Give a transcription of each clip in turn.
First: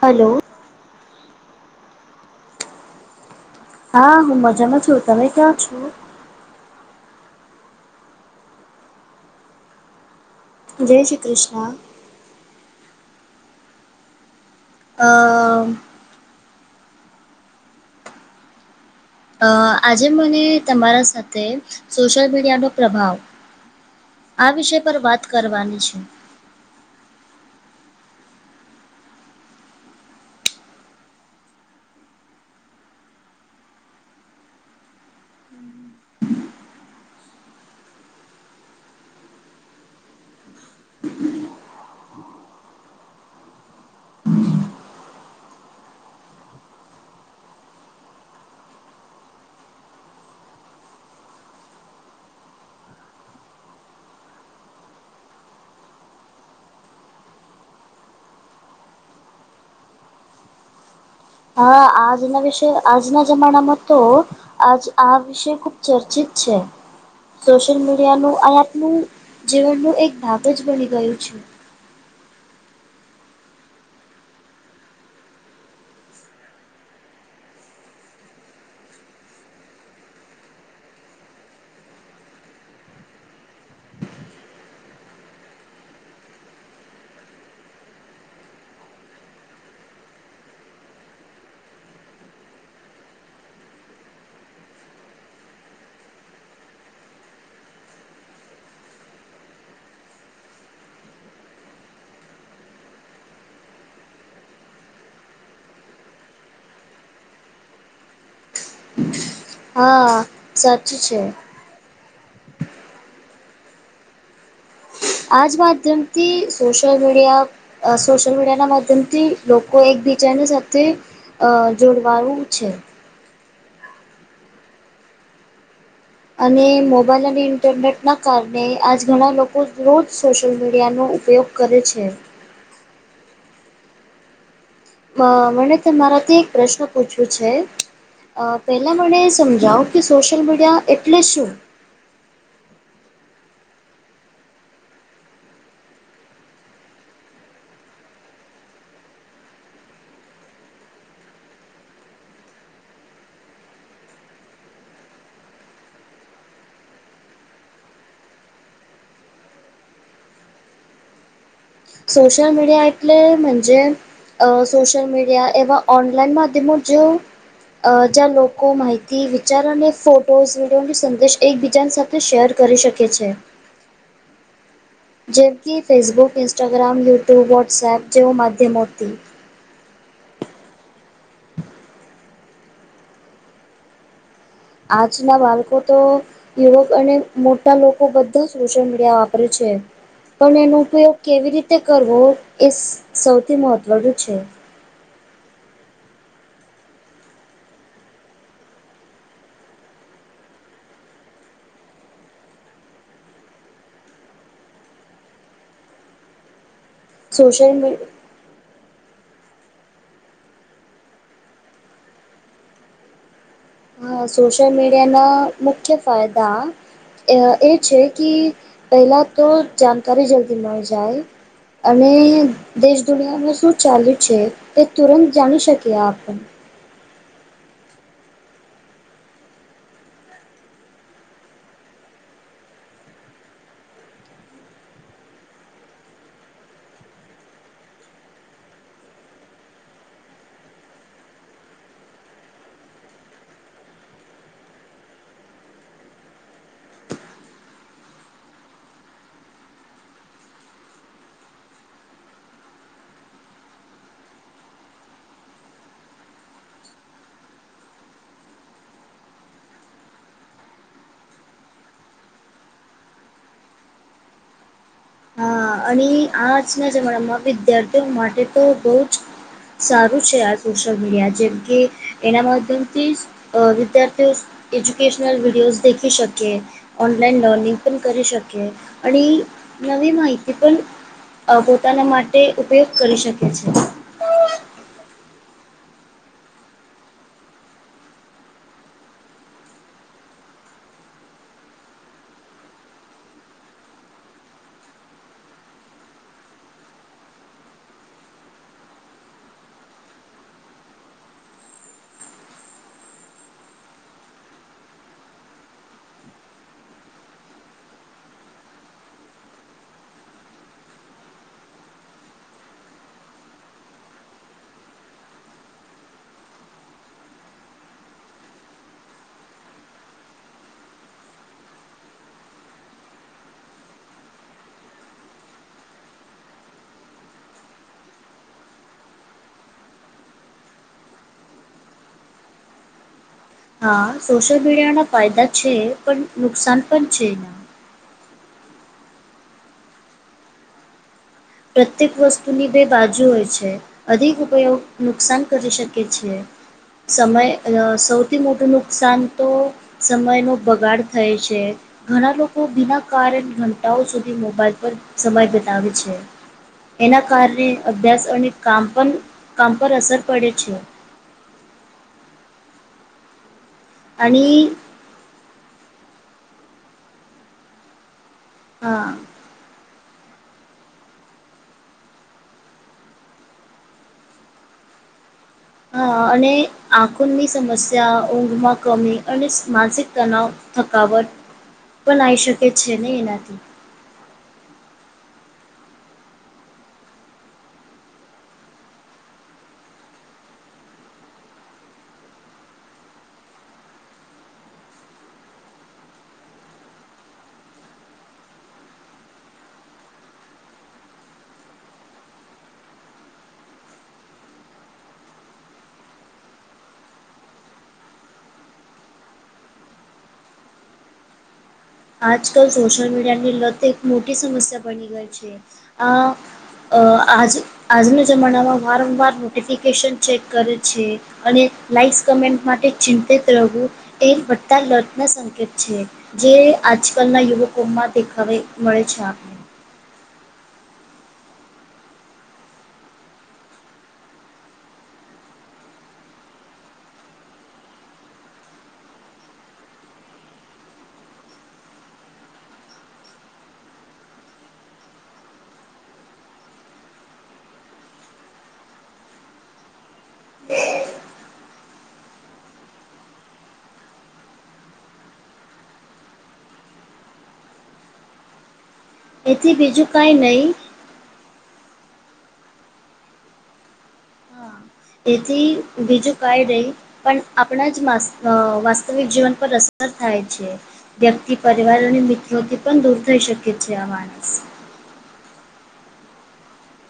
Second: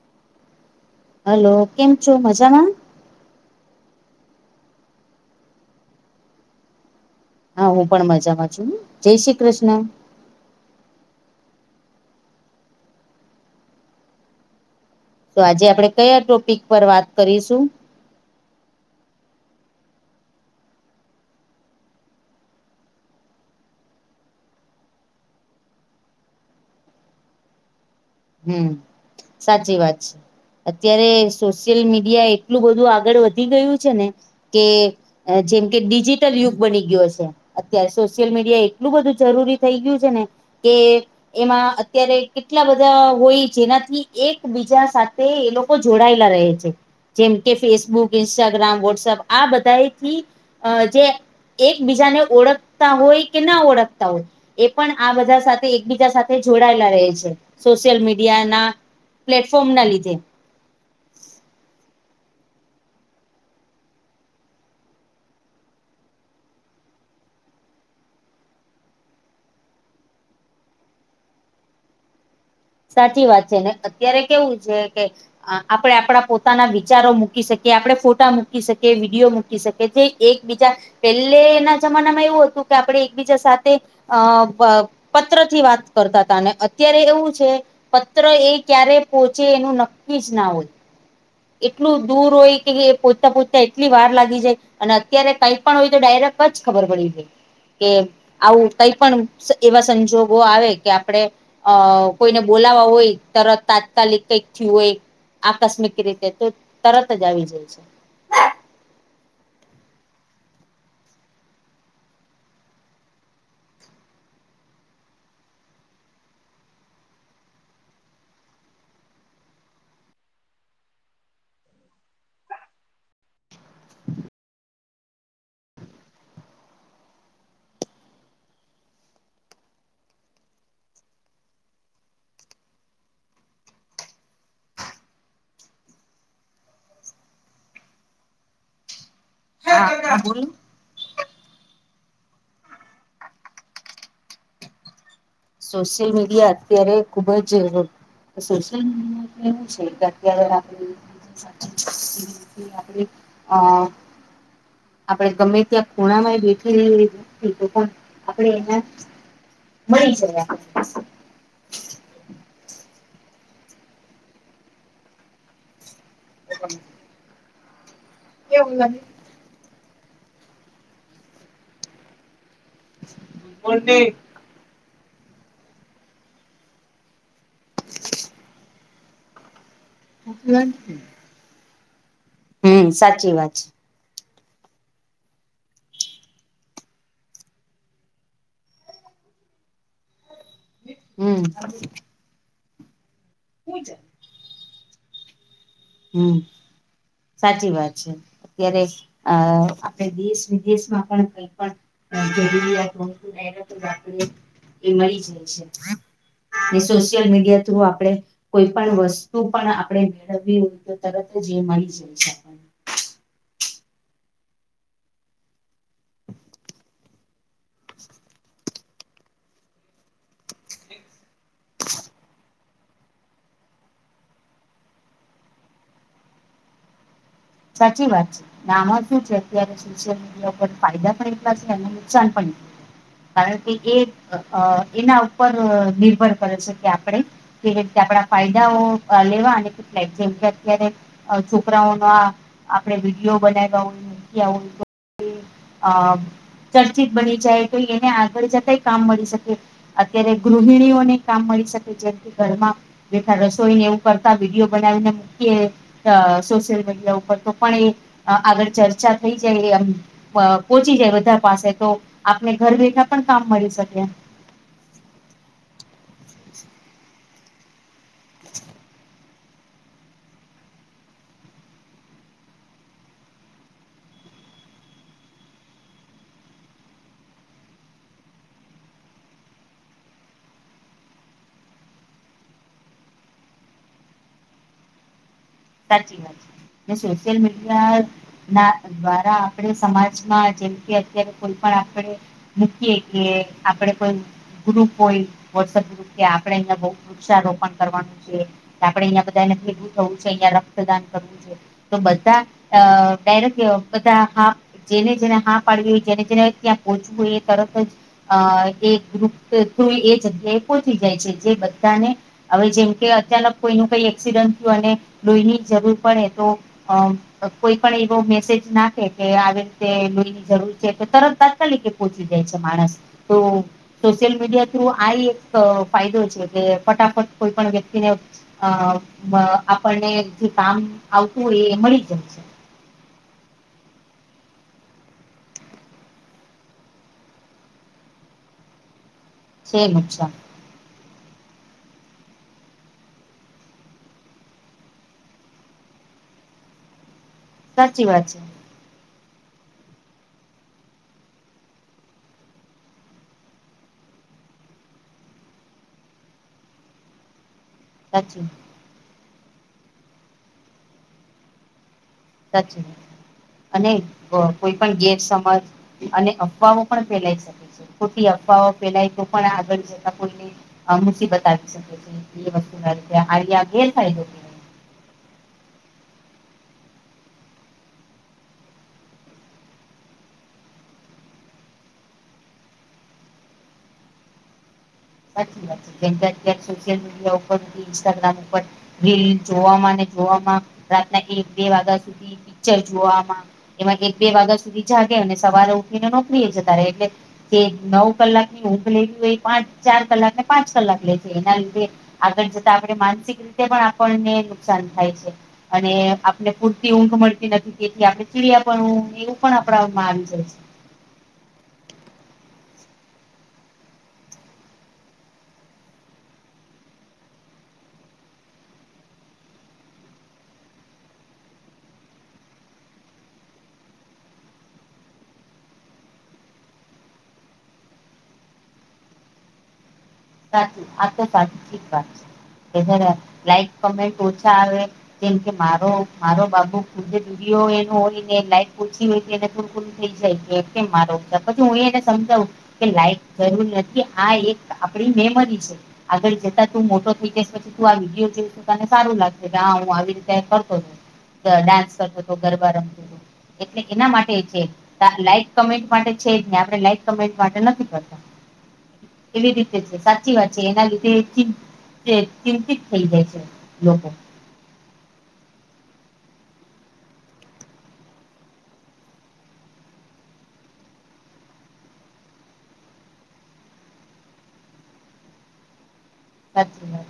Hello. Hello, કેમ છો? મજામાં. હા, હું મજામાં છું, તમે ક્યાં છો? હા, હું પણ મજામાં છું, જય શ્રી કૃષ્ણ. જય શ્રી કૃષ્ણ. અ તો આજે આપડે કયા ટોપિક પર વાત કરીશું? અ આજે મને તમારા સાથે સોશિયલ મીડિયાનો પ્રભાવ. આ વિષય પર વાત કરવાની છે. હમ્મ, સાચી વાત છે. અત્યારે સોશિયલ મીડિયા એટલું બધું આગળ વધી ગયું છે ને કે. જેમ કે ડિજિટલ યુગ બની ગયો છે. અત્યારે સોશિયલ મીડિયા એટલું બધું જરૂરી થઈ ગયું છે ને. કે એમાં અત્યારે કેટલા બધા. બધાં હોય, જેનાથી એકબીજા સાથે એ લોકો જોડાયેલા રહે છે. જેમ કે ફેસબુક ઇન્સ્ટાગ્રામ વોટ્સઅપ આ બધાથી જે. એકબીજાને ઓળખતા હોય, કે ના ઓળખતા હોય. એ પણ આ બધા સાથે, એકબીજા સાથે જોડાયેલા રહે છે. સોશિયલ મીડિયાના પ્લેટફોર્મના લીધે. હા, આજના વિષય આજના જમાનામાં તો. આજ આ વિષય ખુબ ચર્ચિત છે. સોશિયલ મીડિયાનું આપનું જીવનનું એક ભાગ જ બની ગયું છે. સાચી વાત છે, ને અત્યારે કેવું છે કે. આપડે આપણા પોતાના વિચારો મૂકી શકીએ, આપણે ફોટા મૂકી શકીએ, વિડીયો મૂકી શકીએ, તે. એકબીજા પેલે એના જમાનામાં એવું હતું કે આપણે એકબીજા સાથે અ બ પત્ર થી વાત કરતા હતા અને અત્યારે એવું છે. પત્ર એ ક્યારે પોહોંચે એનું નક્કી જ ના હોય. એટલું દૂર હોય કે પોહોચતા પોહોચતા એટલી વાર લાગી જાય અને અત્યારે કઈક પણ હોય તો ડાયરેક્ટ જ ખબર પડી જાય કે આવું કઈ પણ એવા સંજોગો આવે કે આપડે અ કોઈને બોલાવા હોય તરત તાત્કાલિક કઈક થયુ હોય આકસ્મિક રીતે તે તો તરત જ આવી જાય છે. હ સાચુ છે. આજ વાત માધ્યમથી સોશયલ મીડિયા અ સોશિયલ મીડિયા ના માધ્યમથી લોકો એકબીજાની સાથે અ જુડવાયુ છે. [inaudible] અને મોબાઈલ અને ઇન્ટરનેટના કારણે આજ ઘણા લોકો રોજ સોશિયલ મીડિયાનો ઉપયોગ કરે છે. મ મને તમારાથી એક પ્રશ્ન પૂછ્યો છે અ પેલા મને સમજાવો કે હા સોશિયલ બોલો મીડિયા એટલે શું? સોશિયલ મીડિયા અત્યારે ખુબ જ સોશિયલ મીડિયા એવું છે કે અત્યારે આપણે [inaudible] આપણે અ આપડે ગમે ત્યાં ખૂણામાં બેઠી રઈ તો પણ આપણે એના મળી જવાનુ સોશ્યલ મીડિયા એક એટલે મજે અ સોશયલ મીડિયા એવા ઓનલાઈન માધ્યમો જો અ જ્યા લોકો જયા માહિતી વિ વિચાર અને ફોટોઝ વિડીયોની સંદેશ એકબીજા સાથે શેર કરી શકે છે. બોર્ડ ને જેમ કે ફેસબુક ઇન્સ્ટાગ્રામ યુટ્યુબ વોટ્સએપ જેવા માધ્યમોથી [unintelligible] હમ્મ સાચી વાત છે. આજના બાળકો તો યુવક અને મોટા લોકો બધા સોશિયલ મીડિયા વાપરે છે. પણ એનો ઉપયોગ હમ કેવી રીતે કરવો એ સૌથી મહત્ત્વનું છે. હમ્મ સાચી વાત છે. અત્યારે અ આપણે દેશ વિદેશમાં પણ કઈ પણ [unintelligible] એ મળી જાય છે વિશેષ સોશયલ મીડિયા સોશિયલ થ્રુ મી આપણે કોઈ પણ વસ્તુ પણ આપણે મેળવવી હોય તો તરત જ એ મળી જાય આપણને હા સોશિયલ મીડિયાના મુખ્ય ફાયદા એ છે કે પહેલા તો જાણકારી જલ્દી મળી જાય અને દેશ દુનિયામાં શું ચાલ્યું છે તે તુરંત જાણી શકીએ આપણે સાચી વાત છે. નામાં શું છે અત્યારે સોશિયલ મીડિયા ઉપર ફાયદા પણ એટલા છે અને નુકસાન પણ કારણ કે એ અ એના ઉપર નિર્ભર કરે છે કે આપણેે કે જે રીતે આપણા ફાયદાઓ અ લેવા અને કેટલા જેમ [unintelligible] કરે છોકરાઓના આપણેે વિડીયો બનાવ્યા હોય મૂક્યા હોય તો [unintelligible] અ ચર્ચિત બની જાય તો એને આગળ જતાય કામ મળી શકે. અત્યારે ગૃહિણીઓને કામ મળી શકે જેમ કે ઘરમાં. જેઠા રસોઈ ને એવું કરતા વિડીયો બનાવીને મૂકીએ અ સોશિયલ મીડિયા ઉપર. તો પણ એ આગળ ચર્ચા થઈ જાય એ એમ પ પોહચી જાય બધા પાસે તો આપને ઘર બેઠા પણ કામ મળી શકે. અ અહીં આજના જમાનામાં વિદ્યાર્થીઓ માટે તો બહુ જ સારું છે આ સોશિયલ મીડિયા જેમ કે એના માધ્યમથી અ વિદ્યાર્થીઓ એજ્યુકેશનલ વિડીયોઝ દેખી શકે ઓનલાઈન [unintelligible] કરી શકીએ અને ઈ નવી માહિ તી પણ પોતાના માટે ઉપયોગ કરી શકે છે. સાચી વાત છે ને સોશિયલ મીડિયા ના દ્વારા આપણે સમાજમાં જેમ કે અત્યારે કોઈ પણ આપણે મૂકીએ કે આપણે કોઈ ગ્રુપ હોય વ્હોટસએપ ગ્રુપ કે આપણે અહીંયા વૃક્ષારોપણ કરવાનું છે કે આપડે અહિયાં બધાને ભેગું થવું છે અહિયાં રક્તદાન કરવું છે. તો બધા અ ડાયરેક બધા હા જેને જેને હા પાડવી હોય જેને જેને ત્યાં પહોંચવું હોય એ તરત જ અ એ ગ્રુપ તું એ જગ્યાએ પહોચી જાય છે જે બધાને હવે જેમ કે અચાનક કોઈનું કઈ એક્સિડન્ટ થયું અને લોહીની જરૂર પડે તો અમ કોઈ પણ એવો મેસેજ નાખે કે આવી રીતે લોહી ની જરૂર છે તો તરત તાત્કાલિક એ પહોંચી જાય છે માણસ તો સોશિયલ મીડિયા થ્રુ આ એક ફાયદો છે કે ફટાફટ કોઈ પણ વ્યક્તિને અ મ આપણને જે કામ આવતું હોય એ મળી જાય છે. હા, સોશિયલ મીડિયા ના ફાયદા છે પણ નુકસાન પણ છે એના. છેે નુકસાન. પ્રત્યેક વસ્તુની બે બાજુ હોય છે. અધિક ઉપયોગ નુકસાન કરી શકે છે. સમય અ સાચી વાત છે સૌથી મોટું નુકસાન તો સમયનો બગાડ થાય છે. ઘણા લોકો બિના કારણ ઘંટાઓ સુધી મોબાઈલ પર સમય બિતાવે છે. એના કારણે અભ્યાસ સાચી અને કામ પણ કામ પર અસર પડે છે. સાચી વાત અને ક અને કોઈ પણ ગેરસમજ અને અફવાઓ પણ ફેલાય શકે છે ખોટી અફવાઓ હા ફેલાય તો પણ આગળ જતા કોઈને આ મુસીબત આવી શકે છે એ વસ્તુના લીધે [unintelligible] આ ગેરફાયદો છે. હા અને આંખોની સમસ્યા, ઊંઘમાં કમી અને સ માનસિક તનાાવ, થકાવટ પણ આવી શકે છે ને એનાથી. સાચી વાત છે જેમ કે [unintelligible] સોશિલ મીડિયા ઉપર, ઇન્સ્ટાગ્રામ ઉપર રીલ જોવામાં અને જોવામાં રાતના એક બે વાગ્યા સુધી પિક્ચર જોવામાં એમાં એક બે વાગ્યા સુધી જાગે અને સવારે ઉઠીને નોકરીએ જતા રહે એટલે જે નવ કલાકની ઊંઘ લેવી હોય એ પાંચ ચાર કલાક ને પાંચ કલાક લે છે એના લીધે આગળ જતા આપણે માનસિક રીતે પણ આપણને નુકસાન થાય છે. અને આપને પૂરતી ઊંઘ મળતી નથી તેથી આપણે ચીડિયા પણું એવું પણ આપણામાં આવી જાય છે. આજકાલ સોશિયલ મીડિયાની લત એક મોટી સમસ્યા બની ગઈ છે અ અ આજ આજના જમાનામાં વારંવાર નોટિફિકેશન ચેક કરે છે અને લાઈક્સ કમેન્ટ માટે ચિંતિત રહવું એ ઘટતા લગ્ન સંકેત છે જે આજકાલના યુવકો માં તે ખરે મળે છે આ. સાચી આ તો સાચી જ વાત છે જ લાઈક કમેન્ટ ઓછા આવે કેમ કે મારો મારો બાબુ ખુદ [unintelligible] એનું હોય ને લાઈક પૂછી હોય [unintelligible] થઈ જાય કેમ મારો પછી હું એને સમજાવું કે લાઈક જરૂર નથી આ એક આપડી મેમરી છે. આગળ જતા તું મોટો થઈ જાઈશ પછી તું આ વિડીયો જોઈ તને સારું લાગશે કે હા હું આવી રીતે કરતોતો. ડાસ કરતો તો ગરબા રમતો તો એટલે એના માટે છે લાઈક કમેન્ટ માટે છે, જ ને આપણે લાઈક કમેન્ટ માટે નથી કરતા એવી રી એથી તે છે બીજું સાચી કાંઈ વાત છે નહીં એના લીધે ચીંતે ચિંતિત થઈ જાય છે લોકો. હા એથી બીજું કાંઈ રહી. પન આપણા જ માસ અ વાસ્તવિક જીવન પર અસર થાય છે. વ્યક્તિ પરિવાર અને મિત્રોથી પણ દૂર થઈ શકે છે. આ માનસ. હાચી વાત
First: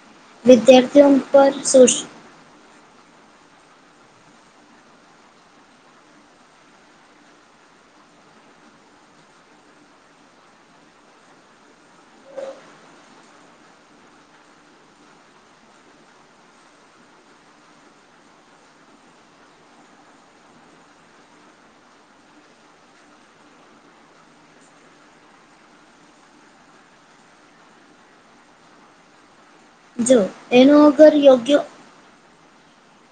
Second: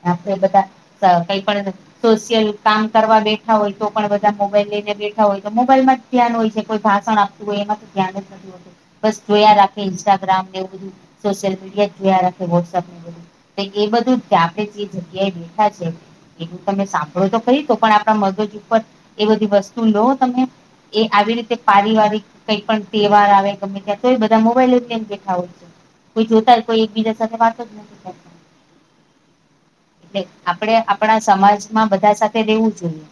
છે આપડે વિદ્યાર્થીઓ બધા અ કઈ પર પણ સોશ સોશિયલ કામ કરવા બેઠા હોય તો પણ બધા મોબાઈલ લઈને બેઠા હોય તો મોબાઈલ માં જ ધ્યાન હોય છે. કોઈ ભાષણ આપ તુ હોય એનાથી ધ્યાન જ નથી હો બસ જોયા રાખે ઇન્સ્ટાગ્રામ ને એવું બધું સોશિયલ મીડિયા જ જોયા રાખે વોટ્સઅપ ને બધું. કેકે એ બધું આપડે જે જગ્યાએ બેઠા છે એવું તમે સાંભળો તો કરી તો પણ આપણા મગજ ઉપર એ બધી વસ્તુ લો તમે. એ આવી રીતે પારિવારિક કઈ પણ તહેવાર આવે ગમે ત્યાં તો એ બધા મોબાઈલ લઈજ એમ બેઠા હોય છે. કોઈ જોતાય કોઈ એકબીજા સાથે વાતો જ નથી, થ- જો એટલે એનો આપડે અગર આપણા યોગ્ય સમાજમાં બધા સાથે રહેેવું જોઈએ.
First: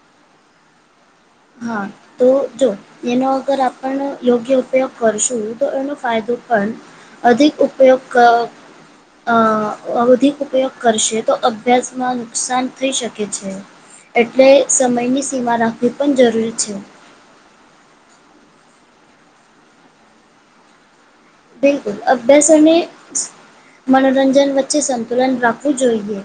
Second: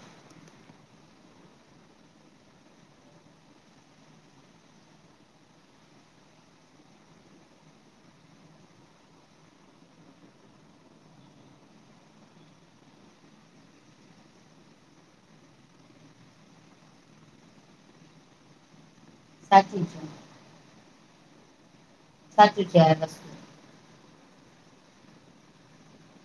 હા તો જો એનો અગર આપણ યોગ્ય ઉપયોગ કરશું તો એનો ફાયદો પણ અધિક ઉપયોગ ક અ વવધિક ઉપયોગ કરશે તો અભ્યાસમાં નુકસાન થઈ શકે છે. એટલે સમયની સીમા રાખવી પણ જરૂરી છે. સાચી છે. બિલકુલ અભ્યાસ સાચું અને છે આ વસ્તુ મનોરંજન વચ્ચે સંતુલન રાખવું જ જોઈએ.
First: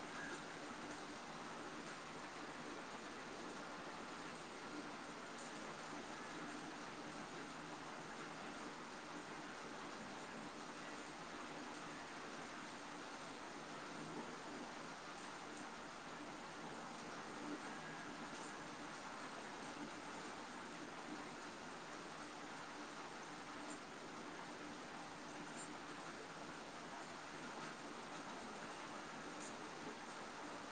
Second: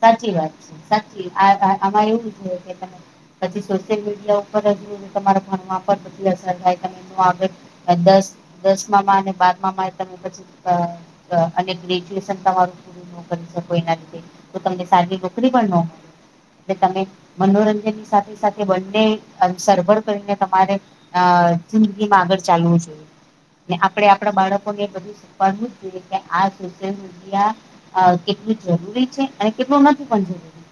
સાચી વાત છે સાચી આઆ આમાં એવું છે કે તમે હજી સોશિયલ મીડિયા ઉપર હજ તમારા ભણવા પર બઘી અસર થાય તમે [unintelligible] દસ દસમામાં અને બારમામાં એ તમે પછી અ અ અને ગ્રેજ્યુએશન તમારું પુંરૂ ન કરી શકો એના લીધે તો તમને સારી નોકરી પણ ન મળે. એટલે તમે મનોરંજન ની સાથે સાથે બંને અ સરભર કરીને તમારે અ જિંદગી માં આગળ ચાલવું જોઈએ. ને આપડે આપડા બાળકોને બધું શીખવાડવું જ જોઈએ કે આ સોશિયલ મીડિયા અ કેટલું જરૂરી છે. અને કેટલું નથી પણ જરૂરી.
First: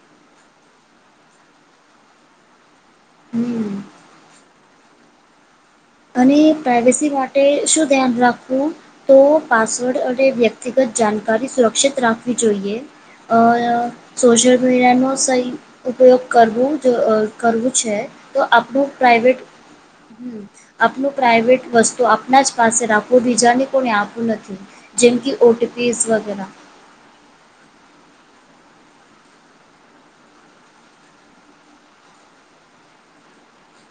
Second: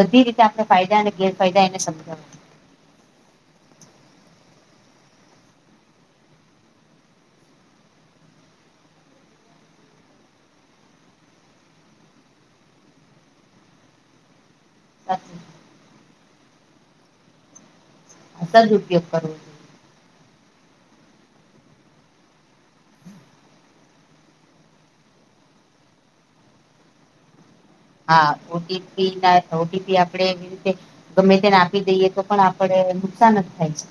બધી રીતે આપડે ફાયદા અને ગેરફાયદા એને સમજાવા હમ. અને પ્રાઇવેસી માટે શું ધ્યાન રાખવું? તો પાસવર્ડ અને વ્યક્તિગત જાનકારી સુરક્ષિત રાખવી જોઈએ. અય સોશિયલ મીડિયાનો સહી ઉપયોગ કરવો જ અ કરવું છે. તો આપડું સદઉપયોગ કરવો પ્રાઈવેટ જોઈએ હમ આપણું પ્રાઇવેટ વસ્તુ આપણા જ પાસે રાખવું બીજાને કોને આપવું નથી. જેમ કે ઓટીપીઝ વગેરા... હા ઓટીપી ના ઓટીપી આપડે એવી રીતે ગમે તેને આપી દઈએ તો પણ આપડે નુકસાન જ થાય છે.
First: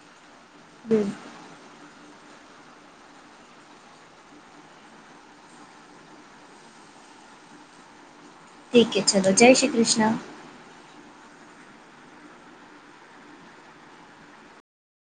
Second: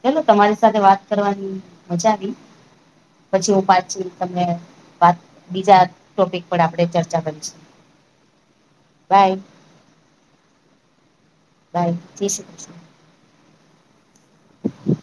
ચલો તમારી સાથે વાત હમ, કરવાની મજા આવી. પછી હું પાછી તમને વાત બીજા ટોપિક પર આપણે ચર્ચા કરીશું. ઠીકે ચલો, બાય જય શ્રી કૃષ્ણ! બાય જય શ્રી કૃષ્ણ.